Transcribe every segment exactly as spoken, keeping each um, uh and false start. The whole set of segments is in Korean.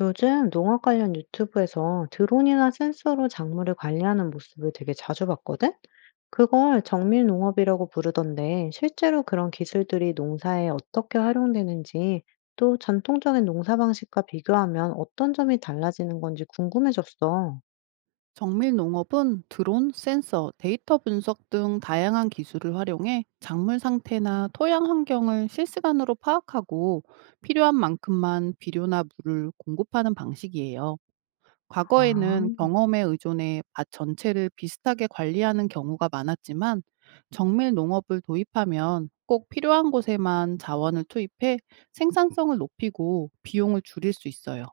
요즘 농업 관련 유튜브에서 드론이나 센서로 작물을 관리하는 모습을 되게 자주 봤거든? 그걸 정밀 농업이라고 부르던데, 실제로 그런 기술들이 농사에 어떻게 활용되는지, 또 전통적인 농사 방식과 비교하면 어떤 점이 달라지는 건지 궁금해졌어. 정밀 농업은 드론, 센서, 데이터 분석 등 다양한 기술을 활용해 작물 상태나 토양 환경을 실시간으로 파악하고 필요한 만큼만 비료나 물을 공급하는 방식이에요. 아, 과거에는 경험에 의존해 밭 전체를 비슷하게 관리하는 경우가 많았지만 정밀 농업을 도입하면 꼭 필요한 곳에만 자원을 투입해 생산성을 높이고 비용을 줄일 수 있어요.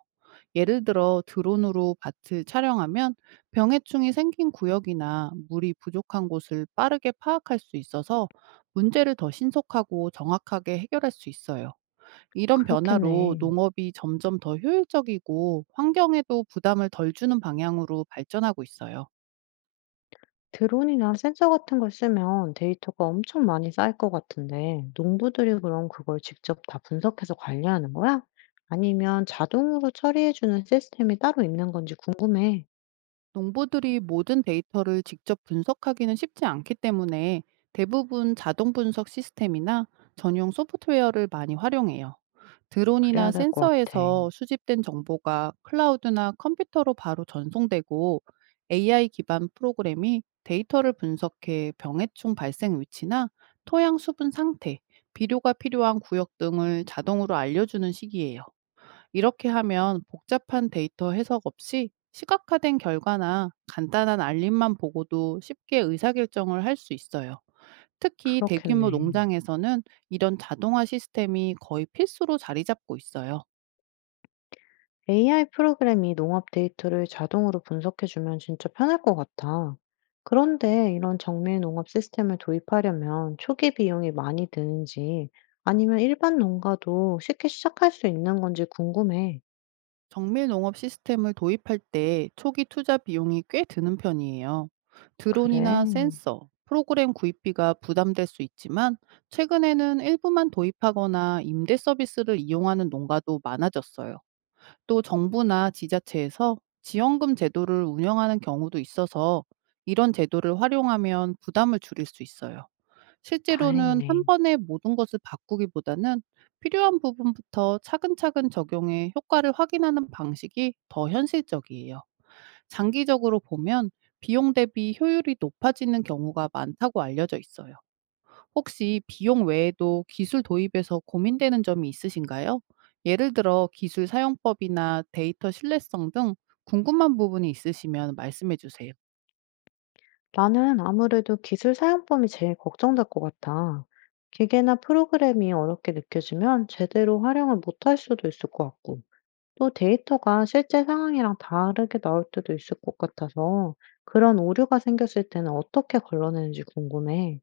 예를 들어 드론으로 밭을 촬영하면 병해충이 생긴 구역이나 물이 부족한 곳을 빠르게 파악할 수 있어서 문제를 더 신속하고 정확하게 해결할 수 있어요. 이런 변화로 그렇겠네. 농업이 점점 더 효율적이고 환경에도 부담을 덜 주는 방향으로 발전하고 있어요. 드론이나 센서 같은 걸 쓰면 데이터가 엄청 많이 쌓일 것 같은데, 농부들이 그럼 그걸 직접 다 분석해서 관리하는 거야? 아니면 자동으로 처리해주는 시스템이 따로 있는 건지 궁금해. 농부들이 모든 데이터를 직접 분석하기는 쉽지 않기 때문에 대부분 자동 분석 시스템이나 전용 소프트웨어를 많이 활용해요. 그래야 드론이나 될 것 같아. 센서에서 수집된 정보가 클라우드나 컴퓨터로 바로 전송되고, 에이아이 기반 프로그램이 데이터를 분석해 병해충 발생 위치나 토양 수분 상태, 비료가 필요한 구역 등을 자동으로 알려주는 시기예요. 이렇게 하면 복잡한 데이터 해석 없이 시각화된 결과나 간단한 알림만 보고도 쉽게 의사결정을 할 수 있어요. 특히 대규모 그렇겠네. 농장에서는 이런 자동화 시스템이 거의 필수로 자리 잡고 있어요. 에이아이 프로그램이 농업 데이터를 자동으로 분석해주면 진짜 편할 것 같아. 그런데 이런 정밀 농업 시스템을 도입하려면 초기 비용이 많이 드는지 아니면 일반 농가도 쉽게 시작할 수 있는 건지 궁금해. 정밀 농업 시스템을 도입할 때 초기 투자 비용이 꽤 드는 편이에요. 그래? 드론이나 센서, 프로그램 구입비가 부담될 수 있지만, 최근에는 일부만 도입하거나 임대 서비스를 이용하는 농가도 많아졌어요. 또 정부나 지자체에서 지원금 제도를 운영하는 경우도 있어서 이런 제도를 활용하면 부담을 줄일 수 있어요. 실제로는 한 다행이네. 번에 모든 것을 바꾸기보다는 필요한 부분부터 차근차근 적용해 효과를 확인하는 방식이 더 현실적이에요. 장기적으로 보면 비용 대비 효율이 높아지는 경우가 많다고 알려져 있어요. 혹시 비용 외에도 기술 도입에서 고민되는 점이 있으신가요? 예를 들어 기술 사용법이나 데이터 신뢰성 등 궁금한 부분이 있으시면 말씀해 주세요. 나는 아무래도 기술 사용법이 제일 걱정될 것 같아. 기계나 프로그램이 어렵게 느껴지면 제대로 활용을 못할 수도 있을 것 같고, 또 데이터가 실제 상황이랑 다르게 나올 때도 있을 것 같아서 그런 오류가 생겼을 때는 어떻게 걸러내는지 궁금해.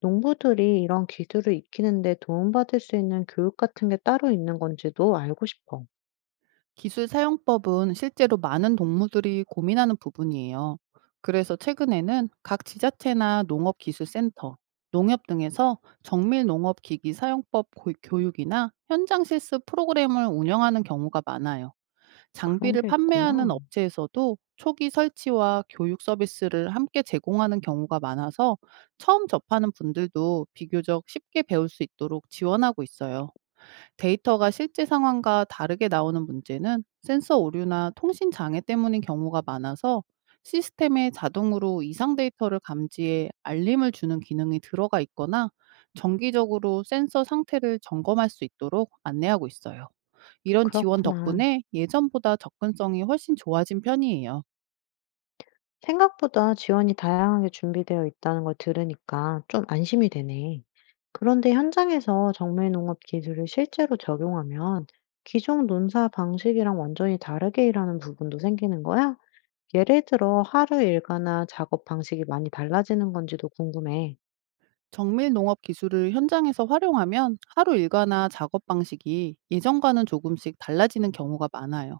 농부들이 이런 기술을 익히는데 도움받을 수 있는 교육 같은 게 따로 있는 건지도 알고 싶어. 기술 사용법은 실제로 많은 동무들이 고민하는 부분이에요. 그래서 최근에는 각 지자체나 농업기술센터, 농협 등에서 정밀 농업 기기 사용법 고- 교육이나 현장 실습 프로그램을 운영하는 경우가 많아요. 그런 장비를 게 판매하는 있구나. 업체에서도 초기 설치와 교육 서비스를 함께 제공하는 경우가 많아서 처음 접하는 분들도 비교적 쉽게 배울 수 있도록 지원하고 있어요. 데이터가 실제 상황과 다르게 나오는 문제는 센서 오류나 통신 장애 때문인 경우가 많아서, 시스템에 자동으로 이상 데이터를 감지해 알림을 주는 기능이 들어가 있거나 정기적으로 센서 상태를 점검할 수 있도록 안내하고 있어요. 이런 지원 그렇구나. 덕분에 예전보다 접근성이 훨씬 좋아진 편이에요. 생각보다 지원이 다양하게 준비되어 있다는 걸 들으니까 좀 안심이 되네. 그런데 현장에서 정밀 농업 기술을 실제로 적용하면 기존 논사 방식이랑 완전히 다르게 일하는 부분도 생기는 거야? 예를 들어 하루 일과나 작업 방식이 많이 달라지는 건지도 궁금해. 정밀 농업 기술을 현장에서 활용하면 하루 일과나 작업 방식이 예전과는 조금씩 달라지는 경우가 많아요.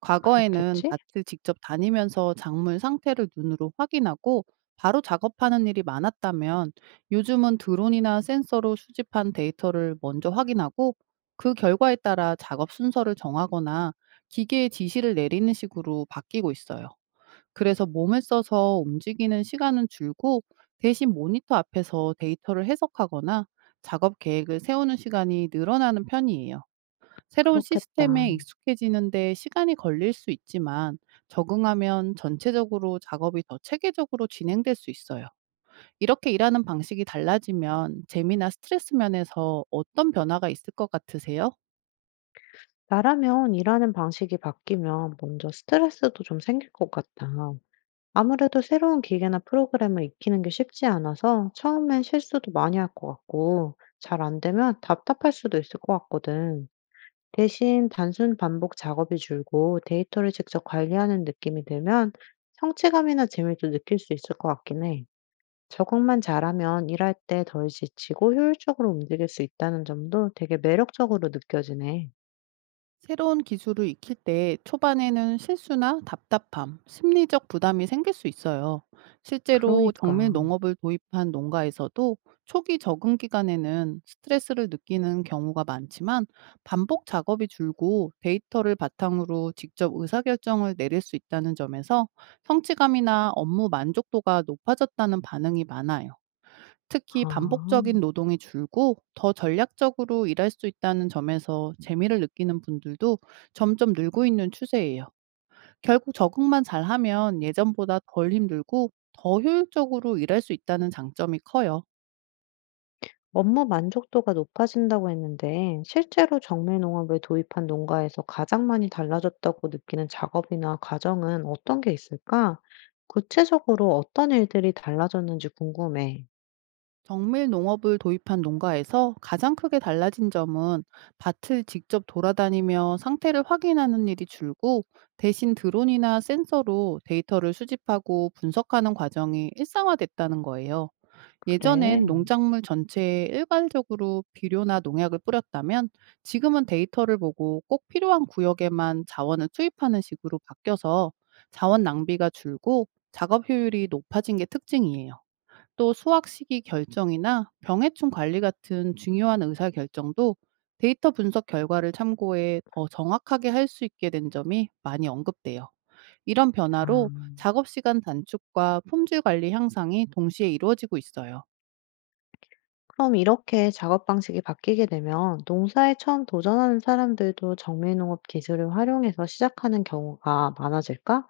과거에는 그렇겠지? 밭을 직접 다니면서 작물 상태를 눈으로 확인하고 바로 작업하는 일이 많았다면, 요즘은 드론이나 센서로 수집한 데이터를 먼저 확인하고 그 결과에 따라 작업 순서를 정하거나 기계에 지시를 내리는 식으로 바뀌고 있어요. 그래서 몸을 써서 움직이는 시간은 줄고 대신 모니터 앞에서 데이터를 해석하거나 작업 계획을 세우는 시간이 늘어나는 편이에요. 새로운 그렇겠다. 시스템에 익숙해지는데 시간이 걸릴 수 있지만 적응하면 전체적으로 작업이 더 체계적으로 진행될 수 있어요. 이렇게 일하는 방식이 달라지면 재미나 스트레스 면에서 어떤 변화가 있을 것 같으세요? 나라면 일하는 방식이 바뀌면 먼저 스트레스도 좀 생길 것 같다. 아무래도 새로운 기계나 프로그램을 익히는 게 쉽지 않아서 처음엔 실수도 많이 할 것 같고, 잘 안 되면 답답할 수도 있을 것 같거든. 대신 단순 반복 작업이 줄고 데이터를 직접 관리하는 느낌이 들면 성취감이나 재미도 느낄 수 있을 것 같긴 해. 적응만 잘하면 일할 때 덜 지치고 효율적으로 움직일 수 있다는 점도 되게 매력적으로 느껴지네. 새로운 기술을 익힐 때 초반에는 실수나 답답함, 심리적 부담이 생길 수 있어요. 실제로 정밀 그러니까. 농업을 도입한 농가에서도 초기 적응 기간에는 스트레스를 느끼는 경우가 많지만, 반복 작업이 줄고 데이터를 바탕으로 직접 의사결정을 내릴 수 있다는 점에서 성취감이나 업무 만족도가 높아졌다는 반응이 많아요. 특히 반복적인 아. 노동이 줄고 더 전략적으로 일할 수 있다는 점에서 재미를 느끼는 분들도 점점 늘고 있는 추세예요. 결국 적응만 잘하면 예전보다 덜 힘들고 더 효율적으로 일할 수 있다는 장점이 커요. 업무 만족도가 높아진다고 했는데, 실제로 정밀 농업을 도입한 농가에서 가장 많이 달라졌다고 느끼는 작업이나 과정은 어떤 게 있을까? 구체적으로 어떤 일들이 달라졌는지 궁금해. 정밀 농업을 도입한 농가에서 가장 크게 달라진 점은 밭을 직접 돌아다니며 상태를 확인하는 일이 줄고, 대신 드론이나 센서로 데이터를 수집하고 분석하는 과정이 일상화됐다는 거예요. 그래. 예전엔 농작물 전체에 일괄적으로 비료나 농약을 뿌렸다면, 지금은 데이터를 보고 꼭 필요한 구역에만 자원을 투입하는 식으로 바뀌어서 자원 낭비가 줄고 작업 효율이 높아진 게 특징이에요. 또 수확 시기 결정이나 병해충 관리 같은 중요한 의사 결정도 데이터 분석 결과를 참고해 더 정확하게 할 수 있게 된 점이 많이 언급돼요. 이런 변화로 아, 작업 시간 단축과 품질 관리 향상이 동시에 이루어지고 있어요. 그럼 이렇게 작업 방식이 바뀌게 되면 농사에 처음 도전하는 사람들도 정밀 농업 기술을 활용해서 시작하는 경우가 많아질까?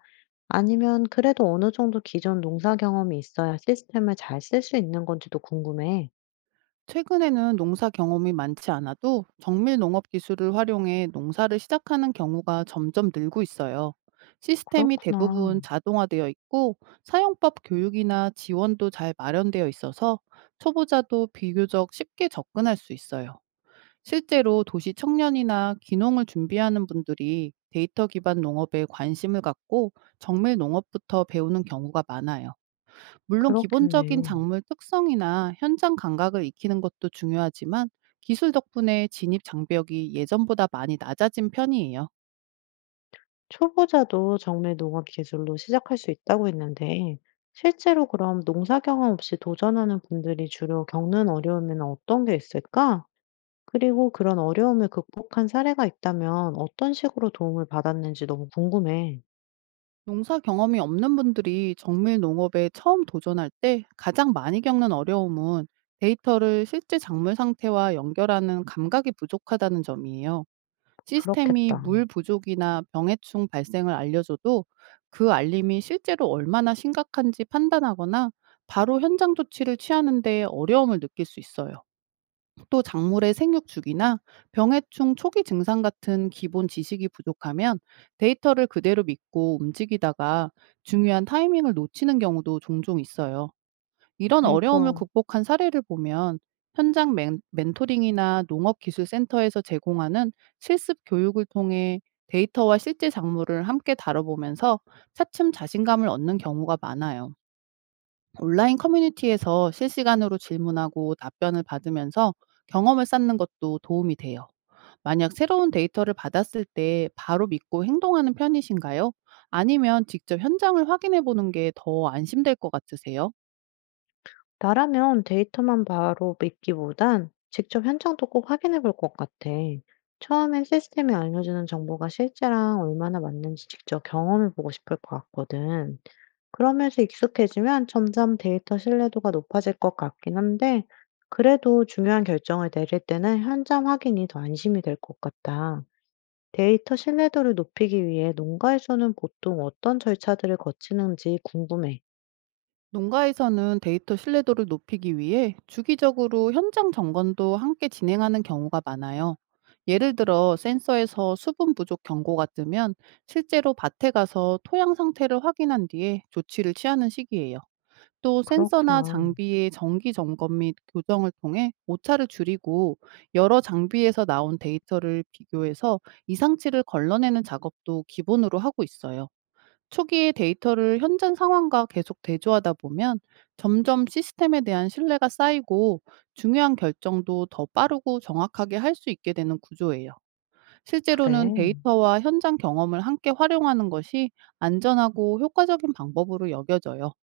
아니면 그래도 어느 정도 기존 농사 경험이 있어야 시스템을 잘 쓸 수 있는 건지도 궁금해. 최근에는 농사 경험이 많지 않아도 정밀 농업 기술을 활용해 농사를 시작하는 경우가 점점 늘고 있어요. 시스템이 그렇구나. 대부분 자동화되어 있고 사용법 교육이나 지원도 잘 마련되어 있어서 초보자도 비교적 쉽게 접근할 수 있어요. 실제로 도시 청년이나 귀농을 준비하는 분들이 데이터 기반 농업에 관심을 갖고 정밀 농업부터 배우는 경우가 많아요. 물론 기본적인 그렇겠네. 작물 특성이나 현장 감각을 익히는 것도 중요하지만, 기술 덕분에 진입 장벽이 예전보다 많이 낮아진 편이에요. 초보자도 정밀 농업 기술로 시작할 수 있다고 했는데, 실제로 그럼 농사 경험 없이 도전하는 분들이 주로 겪는 어려움에는 어떤 게 있을까? 그리고 그런 어려움을 극복한 사례가 있다면 어떤 식으로 도움을 받았는지 너무 궁금해. 농사 경험이 없는 분들이 정밀 농업에 처음 도전할 때 가장 많이 겪는 어려움은 데이터를 실제 작물 상태와 연결하는 감각이 부족하다는 점이에요. 시스템이 그렇겠다. 물 부족이나 병해충 발생을 알려줘도 그 알림이 실제로 얼마나 심각한지 판단하거나 바로 현장 조치를 취하는데 어려움을 느낄 수 있어요. 또 작물의 생육 주기나 병해충 초기 증상 같은 기본 지식이 부족하면 데이터를 그대로 믿고 움직이다가 중요한 타이밍을 놓치는 경우도 종종 있어요. 이런 아이고. 어려움을 극복한 사례를 보면 현장 멘, 멘토링이나 농업기술센터에서 제공하는 실습 교육을 통해 데이터와 실제 작물을 함께 다뤄보면서 차츰 자신감을 얻는 경우가 많아요. 온라인 커뮤니티에서 실시간으로 질문하고 답변을 받으면서 경험을 쌓는 것도 도움이 돼요. 만약 새로운 데이터를 받았을 때 바로 믿고 행동하는 편이신가요? 아니면 직접 현장을 확인해 보는 게 더 안심될 것 같으세요? 나라면 데이터만 바로 믿기보단 직접 현장도 꼭 확인해 볼 것 같아. 처음엔 시스템이 알려주는 정보가 실제랑 얼마나 맞는지 직접 경험해 보고 싶을 것 같거든. 그러면서 익숙해지면 점점 데이터 신뢰도가 높아질 것 같긴 한데, 그래도 중요한 결정을 내릴 때는 현장 확인이 더 안심이 될 것 같다. 데이터 신뢰도를 높이기 위해 농가에서는 보통 어떤 절차들을 거치는지 궁금해. 농가에서는 데이터 신뢰도를 높이기 위해 주기적으로 현장 점검도 함께 진행하는 경우가 많아요. 예를 들어 센서에서 수분 부족 경고가 뜨면 실제로 밭에 가서 토양 상태를 확인한 뒤에 조치를 취하는 시기예요. 또 센서나 그렇구나. 장비의 정기 점검 및 교정을 통해 오차를 줄이고, 여러 장비에서 나온 데이터를 비교해서 이상치를 걸러내는 작업도 기본으로 하고 있어요. 초기에 데이터를 현장 상황과 계속 대조하다 보면 점점 시스템에 대한 신뢰가 쌓이고 중요한 결정도 더 빠르고 정확하게 할 수 있게 되는 구조예요. 실제로는 그래. 데이터와 현장 경험을 함께 활용하는 것이 안전하고 효과적인 방법으로 여겨져요.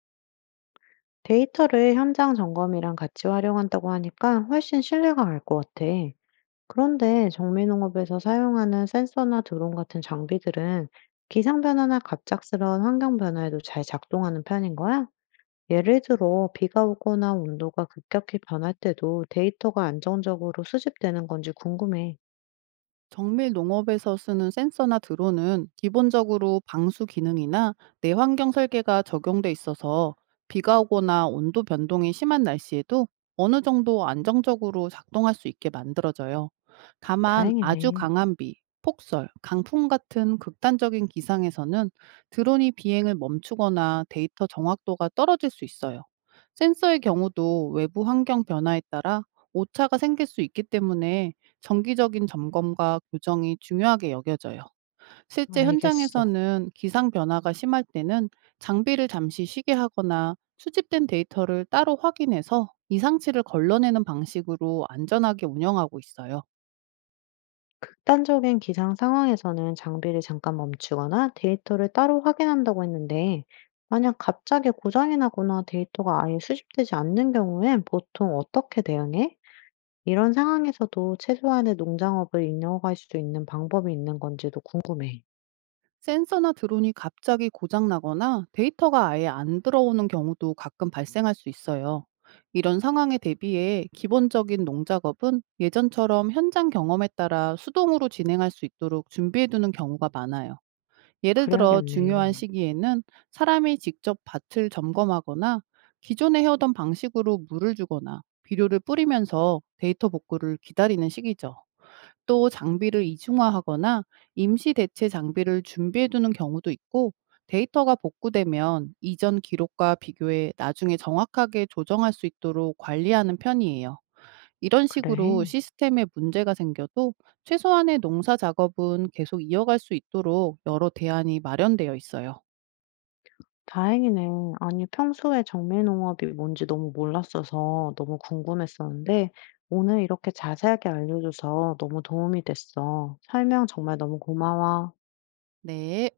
데이터를 현장 점검이랑 같이 활용한다고 하니까 훨씬 신뢰가 갈 것 같아. 그런데 정밀농업에서 사용하는 센서나 드론 같은 장비들은 기상 변화나 갑작스러운 환경 변화에도 잘 작동하는 편인 거야? 예를 들어 비가 오거나 온도가 급격히 변할 때도 데이터가 안정적으로 수집되는 건지 궁금해. 정밀 농업에서 쓰는 센서나 드론은 기본적으로 방수 기능이나 내환경 설계가 적용돼 있어서 비가 오거나 온도 변동이 심한 날씨에도 어느 정도 안정적으로 작동할 수 있게 만들어져요. 다만 아주 다행이네. 강한 비, 폭설, 강풍 같은 극단적인 기상에서는 드론이 비행을 멈추거나 데이터 정확도가 떨어질 수 있어요. 센서의 경우도 외부 환경 변화에 따라 오차가 생길 수 있기 때문에 정기적인 점검과 교정이 중요하게 여겨져요. 실제 알겠어. 현장에서는 기상 변화가 심할 때는 장비를 잠시 쉬게 하거나 수집된 데이터를 따로 확인해서 이상치를 걸러내는 방식으로 안전하게 운영하고 있어요. 극단적인 기상 상황에서는 장비를 잠깐 멈추거나 데이터를 따로 확인한다고 했는데, 만약 갑자기 고장이 나거나 데이터가 아예 수집되지 않는 경우엔 보통 어떻게 대응해? 이런 상황에서도 최소한의 농장업을 이어갈 수 있는 방법이 있는 건지도 궁금해. 센서나 드론이 갑자기 고장나거나 데이터가 아예 안 들어오는 경우도 가끔 발생할 수 있어요. 이런 상황에 대비해 기본적인 농작업은 예전처럼 현장 경험에 따라 수동으로 진행할 수 있도록 준비해두는 경우가 많아요. 예를 들어 그래야겠네. 중요한 시기에는 사람이 직접 밭을 점검하거나 기존에 해오던 방식으로 물을 주거나 비료를 뿌리면서 데이터 복구를 기다리는 시기죠. 또 장비를 이중화하거나 임시 대체 장비를 준비해두는 경우도 있고, 데이터가 복구되면 이전 기록과 비교해 나중에 정확하게 조정할 수 있도록 관리하는 편이에요. 이런 식으로 그래. 시스템에 문제가 생겨도 최소한의 농사 작업은 계속 이어갈 수 있도록 여러 대안이 마련되어 있어요. 다행이네. 아니 평소에 정밀농업이 뭔지 너무 몰랐어서 너무 궁금했었는데 오늘 이렇게 자세하게 알려줘서 너무 도움이 됐어. 설명 정말 너무 고마워. 네.